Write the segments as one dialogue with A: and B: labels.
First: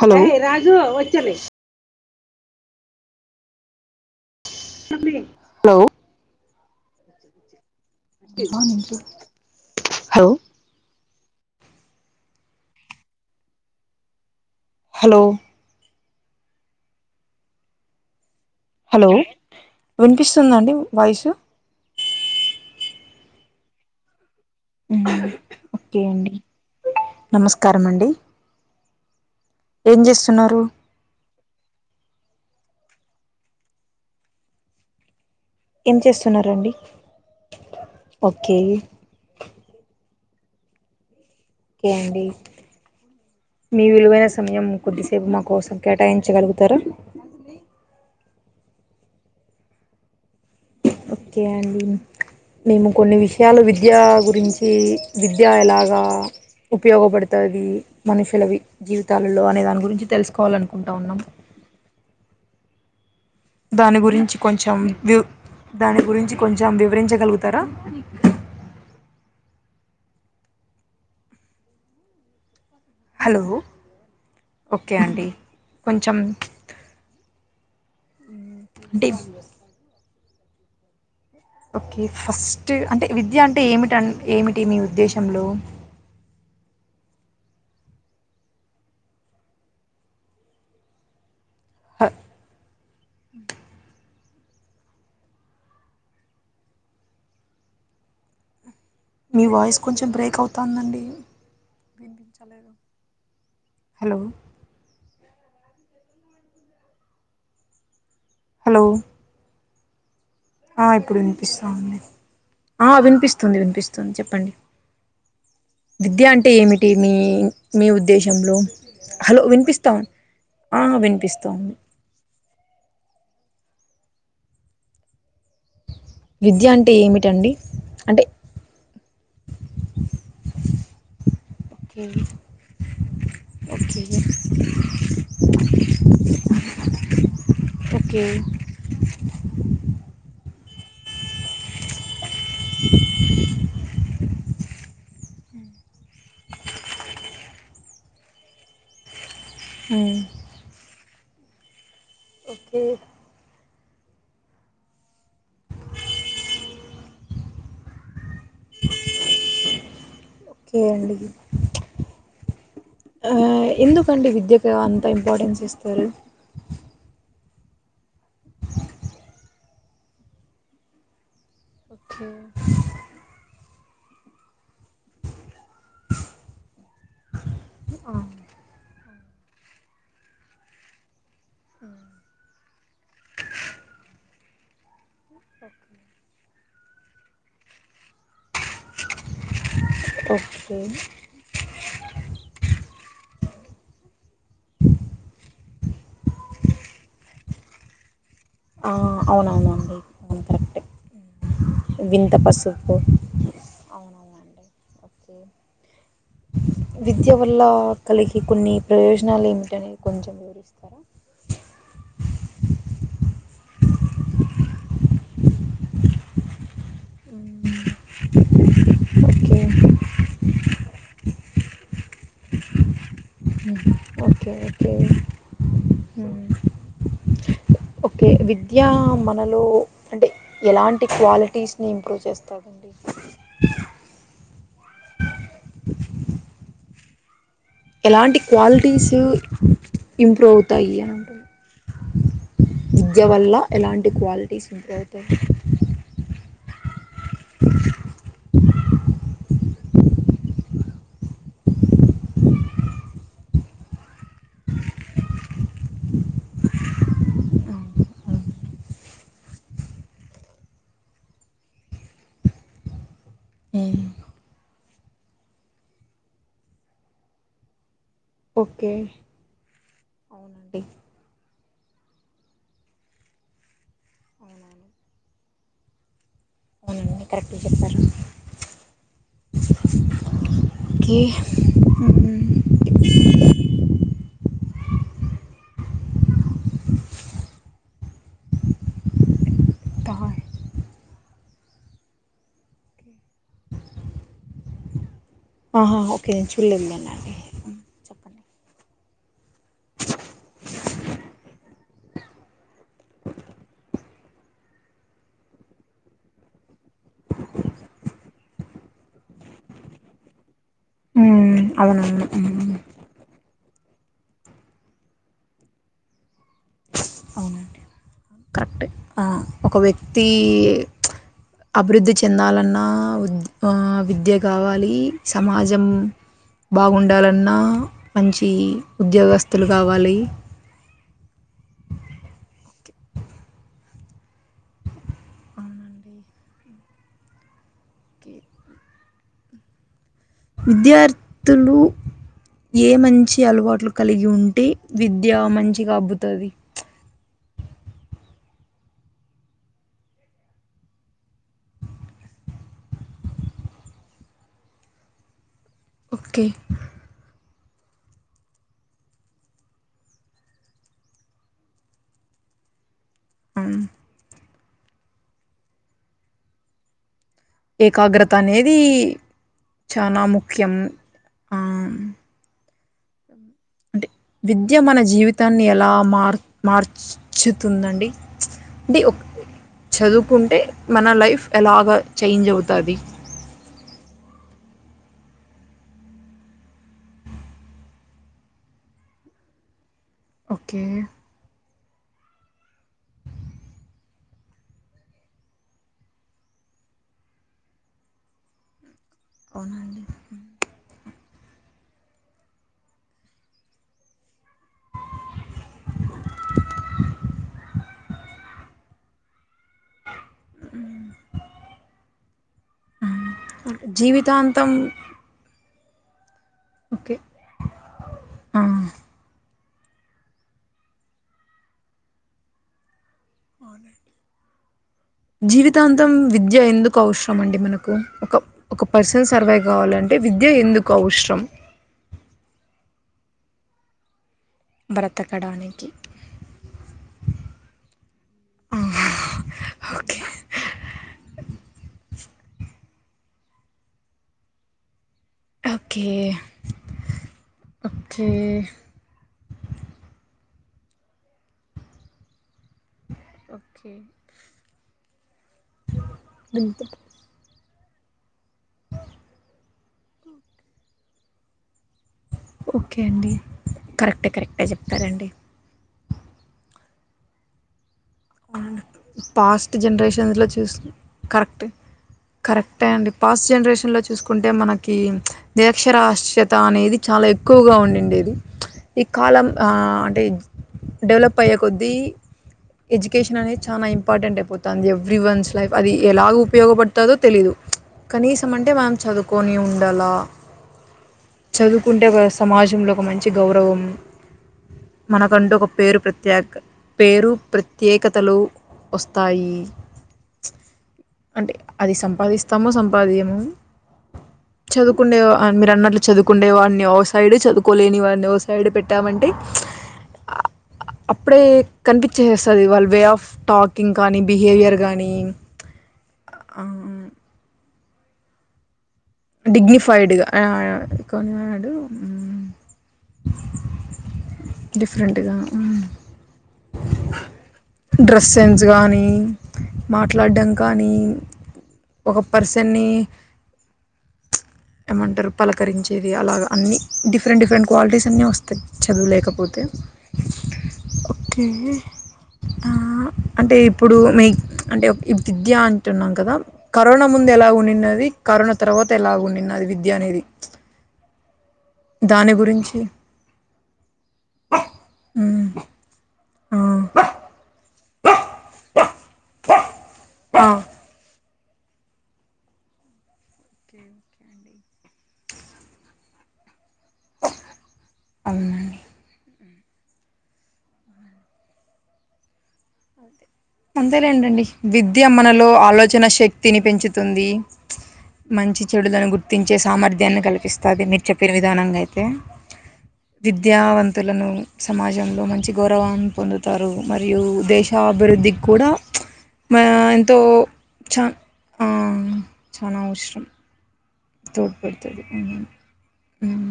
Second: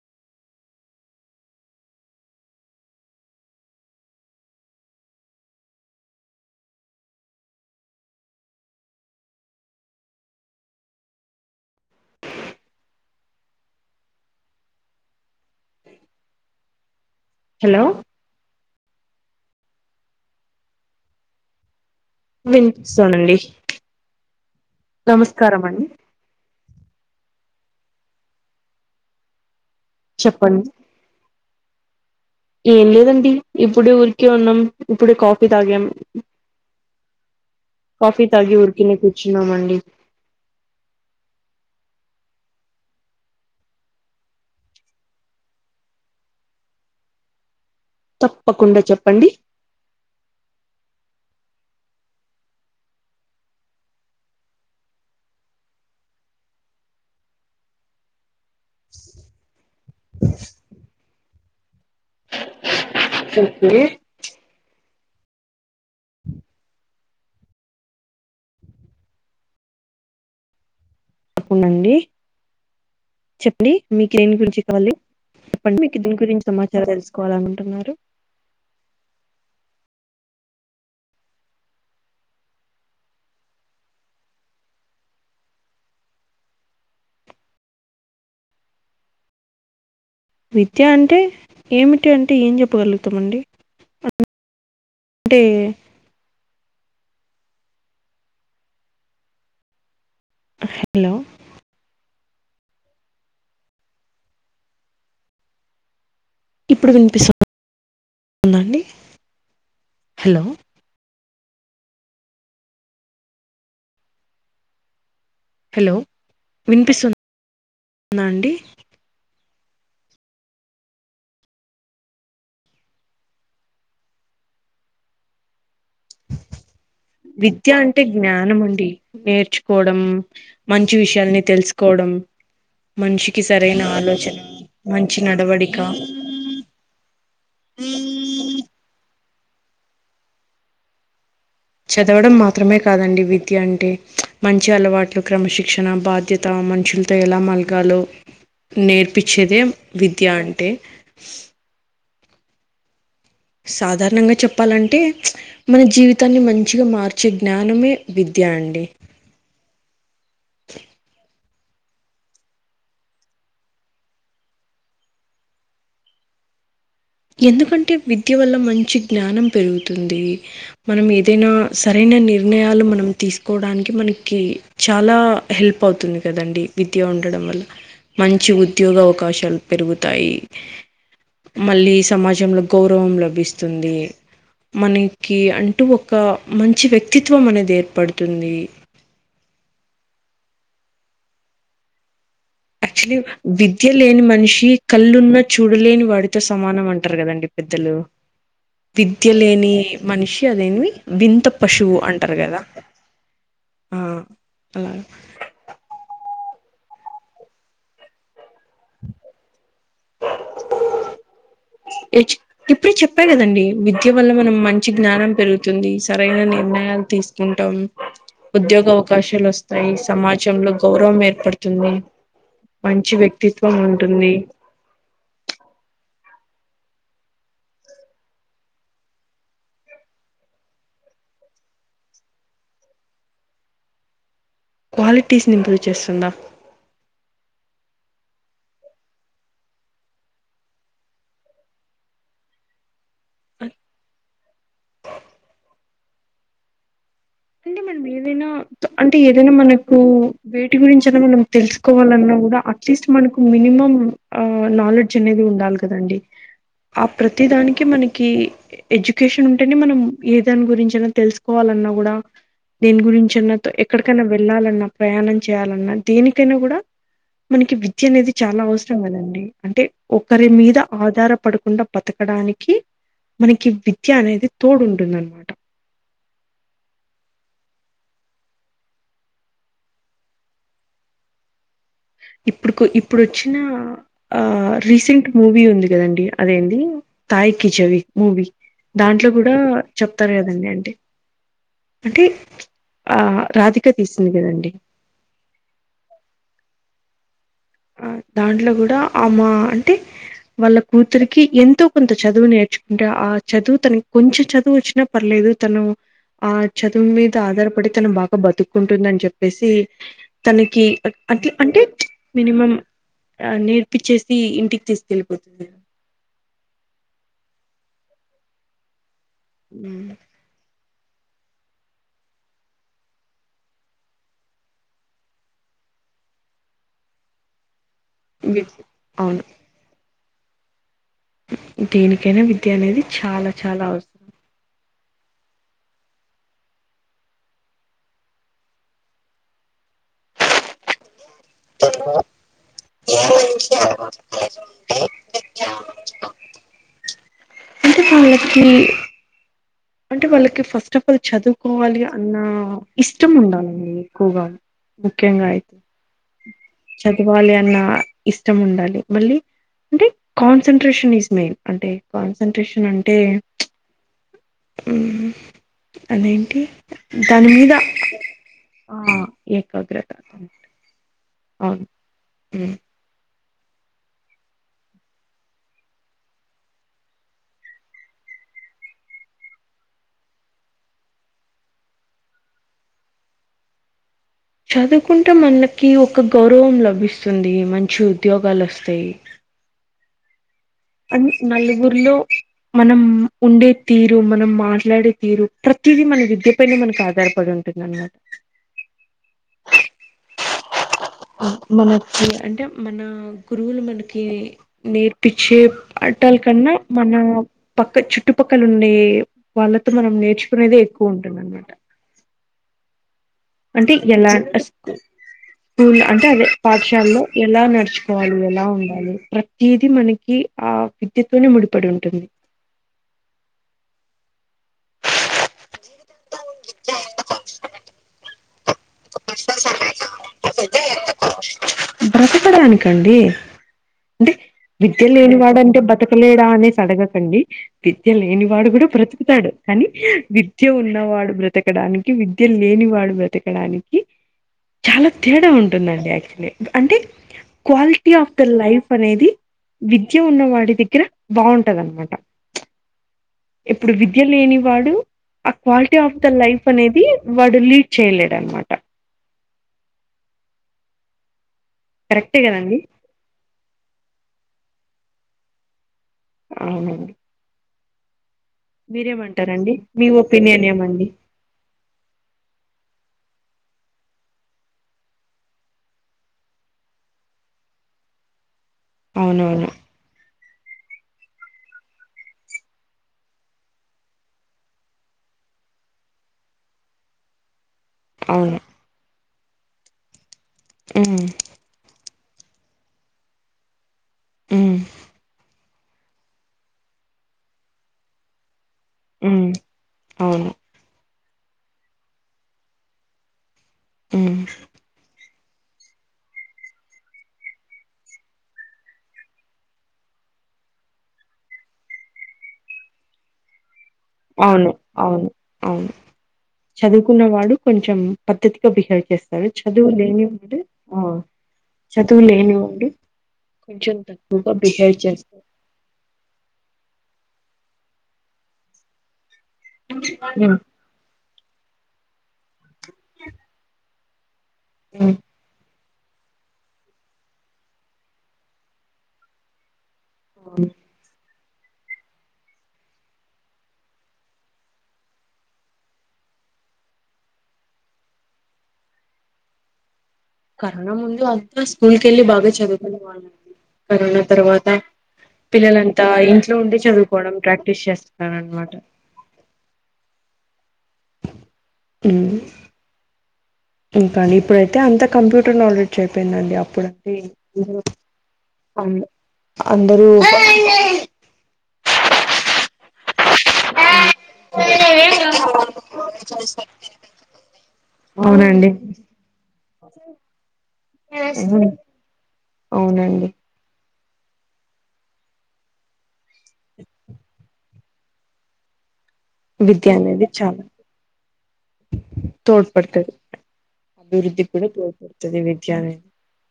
A: Hello hello hello hello
B: hello
A: hello వినిపిస్తుంద అండి voice
B: వినిపిస్తోందండి
A: మ్ ఓకే అండి నమస్కారం అండి ఏం చేస్తున్నారు?
B: చెప్పండి ఏం లేదండి ఇప్పుడే ఊరికే ఉన్నాం ఇప్పుడే కాఫ్ పి తాగాం.
A: ఏం చేస్తున్నారండి
B: కాఫీ తాగి
A: ఓకే
B: ఉరికెనే కూర్చున్నామండి.
A: ఓకె అండి మీ విలువైన సమయం కొద్దిసేపు మా కోసం కేటాయించగలుగుతారా
B: తప్పకుండ చెప్పండి
A: ఓకె అండి మేము కొన్ని విషయాలు విద్య గురించి విద్య ఎలాగ ఉపయోగపడుతాది మనుషులవి జీవితాలలో అనే దాని గురించి తెలుసుకోవాలనుకుంటా ఉన్నాం
B: ఓకే
A: దానిగురించి కొంచెం వివ్ దాని గురించి కొంచెం వివరించ గలుగుతారా
B: తప్పకుండా అండి
A: హలో
B: చెప్పండి మీకీ దేని గురించి కావాలి
A: ఓకే అండి
B: చెప్పండి మీకు
A: కొంచెం
B: దేని గురించి సమాచారం తెలుసుకోవాలనుకుంటున్నారు
A: అంటే ఓకే ఫస్ట్ అంటే విద్య అంటే ఏమిటి ఏమిటి మీ ఉద్దేశంలో
B: విద్య అంటే
A: హ
B: ఏమిటి అంటే ఏం చెప్పగలుగుతామండి టే
A: మీ వాయిస్ కొంచెం బ్రేక్ అవుతుందండి
B: హలో
A: హలో
B: ఇప్పుడు వినిపిస్త
A: హలో
B: హలో
A: ఆ ఇప్పుడు వినిపిస్తాంది ఆ వినిపిస్తుంది వినిపిస్తుంది చెప్పండి
B: హలో
A: విద్య అంటే ఏమిటి మీ
B: వినిపిస్తుందా
A: మీ
B: అండి
A: ఉద్దేశంలో హలో వినిపిస్తా వినిపిస్తాదింది విద్యా అంటే ఏమిటండి
B: విద్య అంటే జ్ఞానం అండి నేర్చుకోవడం మంచి విషయాలని తెలుసుకోవడం
A: ఉ
B: మనిషికి సరైన ఆలోచన మంచి నడవడిక
A: ఓకే
B: చదవడం మాత్రమే కాదండి విద్య అంటే మంచి అలవాట్లు క్రమశిక్షణ బాధ్యత మనుషులతో ఎలా మలగాలో నేర్పి చ్చేదే
A: ఉమ్
B: విద్య అంటే
A: ఓకే
B: సాధారణంగా చెప్పాలంటే మన జీవితాన్ని మంచిగా మార్చే జ్ఞానమే విద్య అండి అండి
A: ఓకే అండి ఆ ఎందుకండి విద్యకు అంత ఇంపార్టెన్స్ ఇస్తారు
B: ఎందుకంటే విద్య వల్ల మంచి జ్ఞానం పెరుగుతుంది మనం ఏదైనా సరైన
A: ఓకే
B: నిర్ణయాలు మనం తీసుకు కోవడానికి మనకి చాలా హెల్ప్ అవుతుంది కదండి విద్య ఉండడం వల్ల
A: ఆ
B: మంచి ఉద్యోగ అవకాశాలు పెరుగుతాయి మళ్ళీ సమాజంలో గౌరవం లభిస్తుంది మనకి అంటూ ఒక మంచి వ్యక్తిత్వం అనేది ఏర్పడుతుంది
A: ఒకే
B: యాక్చులీ విద్య లేని మనిషి కళ్ళున్నా చూడలేని వాడితో సమానం అంటారు కదండి పెద్దలు
A: ఆ
B: విద్య లేని
A: అవునవునండి అవును
B: మనిషి
A: కరెక్టే
B: అదేంది వింత పశువు
A: వింత
B: అంటారు కదా
A: పసుపు
B: ఆ
A: అవునవునండి
B: అలాగ
A: ఓకే విద్య వల్ల కలిగి కొన్ని ప్రయోజనాలు ఏమిటి అనేది కొంచెం వివరిస్తారా
B: ఇప్పుడే చెప్పా కదండి విద్య వల్ల మనం మంచి జ్ఞానం పెరుగుతుంది సరైన నిర్ణయాలు తీసుకుంటాం ఉద్యోగ అవకాశాలు
A: ఓకే
B: వస్తాయి సమాజంలో గౌరవం ఏర్పడుతుంది మంచి వ్యక్తి
A: ఉ ఓకే ఓకే ఉ ఓకే విద్య మనలో అంటే ఎలాంటి క్వాలిటీస్ నీ ఇంప్రూవ్ చేస్తాది అండి
B: క్వాలిటీస్ నీ ఇంప్రూవ్ చేస్తుందా
A: ఎలాంటి క్వాలిటీస్ ఇంప్రూవ్ అవుతాయి అండి విద్య వల్ల ఎలాంటి క్వాలిటీస్ ఇంప్రూవ్ అవుతాయి
B: అంటే మనం ఏదైనా అంటే ఏదైనా మనకు వేటి గురించైన మనం తెలుసు కోవాలన్నా కూడా అట్లీస్ట్ మనకు మినిమం ఆ నాలెడ్జ్ అనేది ఉండాలి కదండి ఆ ప్రతి దానికి మనకి ఎడ్యుకేషన్ ఉంటేనే మనం ఏ దాని గురించైనా తెలుసుకోవాలి కూడా దేని గురించన్న ఎక్కడికైనా వెళ్ళాలన్నా కూడ ప్రయాణం చేయాలన్నా దేనికైనా కూడా మనకి విద్య విద్య అనేది చాలా
A: ఓకే
B: అవసరం కదండి అంటే ఒకరి మీద
A: అవునండి
B: ఆధారపడకుండా బతకడానికి మనకి విద్య అనేది
A: అవునవును
B: తోడుంటుందనమాట
A: అవునండి కరెక్ట్ చెప్పారు క
B: ఇప్పుడు కు ఇప్పుడొచ్చిన ఆ రీసెంట్ మూవీ ఉంది కదండి అదేంది తాయికిి చవి మూవీ దాంట్లో కూడా చెప్తారు కదండి అంటే అంటే ఆ రాధిక తీసింది కదండి
A: ఆహా ఓకే నేను చూడలేదులేండండి
B: ఆ దాంట్లో కూడా అమ్మ అంటే వాళ్ళ కూతురికి ఎంతో కొంత చదువు నేర్చుకుంటే ఆ చదువు తనకి కొంచెం చదువు వచ్చినా పర్లేదు ఏదో తను ఆ చదువు మీద ఆధారపడి తను బాగా బతుకుంటుందని చెప్పేసి తనకి
A: అవును అమ్మ
B: ఆ నేర్పిచ్చేసి ఇంటికి తీసుకెళ్ళిపోతుంది
A: అవునండి కరెక్టే ఆ ఒక
B: ఉమ్,
A: వ్యక్తి అభివృద్ధి చెందాలన్నా ఆ విద్య కావాలి సమాజం బాగుండాలన్నా మంచి
B: వి- అవును
A: ఉద్యోగస్తులు కావాలి
B: దేనికైనా విద్య అనేది చాలా చాలా అవసరం
A: అవునండి ఓకే విద్యార్థులు ఏ మంచి అలవాట్లు కలిగి ఉంటే విద్య మంచిగా అబ్బుతది
B: అంత కాాలకి [unintelligible] అంటే వాళ్ళకి ఫస్ట్ ఆఫ్ ఆల్ చదువుకోవాలి అన్న ఇష్టం ఉండాలండి ఎక్కువగా ముఖ్యంగా అయితే
A: ఓకే
B: నా ఇష్టం ఉండాలి మళ్ళీ అంటే కాన్సన్ట్రేషన్ ఈజ్ మెయిన్ అంటే కాన్సన్ట్రేషన్ అంటే
A: ఉమ్,
B: అంటే అదేంటి దాని మీద
A: ఏకాగ్రత అనేది
B: ఆ ఏకాగ్రత
A: చాలా ముఖ్యం ఆ,
B: అవును మ్
A: అంటే విద్య మన జీవితాన్ని ఎలా మార్ మార్చుతుందండి అంటే చదువుకుంటే మన లైఫ్ ఎలాగ చేంజ్ అవుతది
B: చదువుకుంటే మనకి ఒక గౌరవం లభిస్తుంది మంచి ఉద్యోగాలు వస్తాయి
A: ఓకే
B: అని నలుగురిలో మనం ఉండే తీరు మనం మాట్లాడే తీరు ప్రతిదీ మన విద్య పైనే మనకి ఆధారపడి ఉంటుంది ంటన్నట [unintelligible]
A: అ
B: మనకి అంటే మన గురువులు మనకి నేర్పించే ఆట్టాల్ కన్నా మన పక్క చుట్టుపక్కల ఉండే వాళ్ళతో మనం నేర్చుకునేదే ఎక్కువ ఉంటుందన్నమాట
A: ఆ
B: అంటే ఎలా
A: జీవితాంతం
B: స్కూల్ అంటే అదే
A: ఓకే
B: పాఠశాలలో ఎలా నడుచుకోవాలి
A: ఆ
B: ఎలా ఉండాలి ఏది మనకి ఆ విద్యతోనే ముడిపడి ఉంటుంది
A: అ జీవితాంతం విద్య ఎందుకు అవసరం అండి మనకు ఒక ఒక పర్సన్ సర్వైవ్ కావాలంటే అంటే విద్య ఎందుకు అవసరం
B: బ్రతకడానికి ఏంటి విద్య లేనివాడంటే
A: బ్రతకడానికి
B: బతకలేడా అనేసి అడగకండి విద్య లేనివాడు కూడా బ్రతుకుతాడు కానీ
A: ఓకే
B: విద్య ఉన్నవాడు బ్రతకడానికి విద్య లేని వాడు బ్రతకడానికి చాలా తేడా
A: ఓకే
B: ఉంటుందండి యాక్చువల్లీ అంటే quality
A: okay
B: of the life అనేది విద్య ఉన్నవాడు దగ్గర బాగుంటది అనమాట
A: ఓకే
B: ఇప్పుడు విద్య లేని వాడు ఆ క్వాలిటీ ఆఫ్ ద లైఫ్ అనేది వాడు లీడ్ చేయలేడు అనమాట కరెక్టే కదండి
A: ఓకే అండి కరెక్టే కరెక్టే చెప్తారండి
B: అవునండి
A: అవును
B: మీరేమంటారండి
A: పాస్ట్
B: మీ
A: జనరేషన్స్లో
B: ఒపీనియన్
A: చూసి
B: ఏమండి
A: కరెక్ట్ కరెక్టే అండి పాస్ట్ జనరేషన్లో చూసుకుంటే మనకి నిరక్షరస్యత అనేది చాలా ఎక్కువగా ఉండిండేది ఈ కాలం ఆ
B: అవునవును
A: అంటే డెవలప్ అయ్యే కొద్దీ ఎడ్యుకేషన్ అనేది చాలా ఇంపార్టెంట్ అయిపోతుంది ఎవ్రీ వన్స్ లైఫ్ అది ఎలా ఉపయోగపడుతుందో తెలీదు కనీసం
B: అవును
A: అంటే మనం చదువుకొని ఉండాల
B: ఉమ్,
A: చదువుకుంటే సమాజంలో ఒక మంచి గౌరవం
B: ఉమ్.
A: మనకంటూ ఒక పేరు ప్రత్యేక పేరు ప్రత్యేకతల
B: హ్మ్
A: వస్తాయి
B: అవును
A: అంటే అది సంపాదిస్తాము సంపాదియము
B: అ
A: చదువుకుండే మీరు అన్నట్లు చదువుకుండేవాడిని ఓ సైడు చదువుకోలేని వాడిని ఓ సైడ్ పెట్టామంటే అప్పుడే కనిపించేస్తది వాళ్ళ వే ఆఫ్ టాక్
B: అవును అవును అవును చదువుకున్న వాడు కొంచెం పద్ధతిగా బిహేవ్ చేస్తాడు చదువు లేని
A: డిగ్నిఫైడ్గా
B: వాడు ఆ
A: కొనివాడు
B: చదువు లేని వాడు కొంచెం తక్కువగా బిహేవ్
A: డిఫరెంట్గా
B: చేస్తారు
A: డ్రెస్ సెన్స్ కానీ మాట్లాడటము
B: హ్మ్.
A: కానీ ఒక పర్స దన్ని
B: హ్మ్.
A: ఏమంటారు పలకరించ ది అలాగ అన్నీ డిఫరెంట్ డిఫరెంట్ క్వాలిటీస్ అన్నీ వస్తాయి చదువులేకపోతే
B: అ
A: ఓకే అంటే ఇప్పుడు మే అంటే విద్య అంటున్నాం కదా కరోనా ముందు ఎలా ఉండినది కరోనా తర్వాత ఎలా ఉండిన అది విద్య అనేది
B: కరోనా ముందు అంతా స్కూల్ కి వెళ్ళి
A: దాని
B: బాగా
A: గురించి
B: చదువుకునే వాళ్ళు కరోనా తర్వాత
A: హ్మ్.
B: పిల్లలంతా ఇంట్లో
A: ఆ!
B: ఉండి చదువుకోవడం ప్రాక్టీస్ చెస్ స్తాడు అన్న మాట
A: ఆ!
B: మ్ ఇంకా ని ఇప్పుడైతే అంత కంప్యూటర్ నాలెడ్జ్ అయిపోయిందండి అప్పుడుండి ఏమో అవునండి అందరూ
A: అంతేలేంటండి విద్య మనలో ఆలోచన శక్తిని పెంచుతుంది. మంచి
B: అవునండి
A: చెడులను గుర్తించే సామర్థ్యాన్ని కల్పిస్తాది మీరు చెప్పిన విధానంగా అయితే
B: అవునండి
A: విద్యావన్ తులను సమాజంలో మంచి గౌరవాన్ని పొందుతారు. మరియు దేశాభివృద్ధి కూడా చ్ మె
B: విద్య
A: ఎంతో
B: అనేది చాలా
A: చాన్ ఆ చానా
B: తోడ్పడుతది
A: అవసరం
B: అభివృద్ధికి కూడా
A: తోడ్పడుతుంది
B: తోడ్పడుతది విద్య అనేది
A: ఉమ్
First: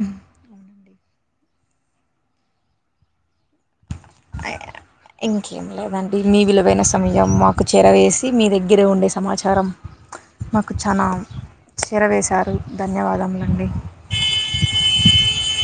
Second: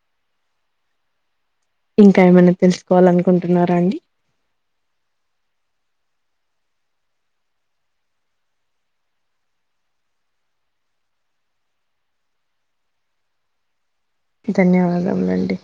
A: మ్ అవునండి
B: ఇంకా ఏమన్నా తెలుసుకోవాల అనుకుంటున్నారా అండి?
A: అయ్య ఇంకేం లేదండి మీ విలువైన సమయం మాకు చేరవేసి మీ దగ్గరే ఉండే సమాచారం మాకు చానా చేరవేశారు ధన్యవాదములండి.
B: ధన్యవాదములు అండి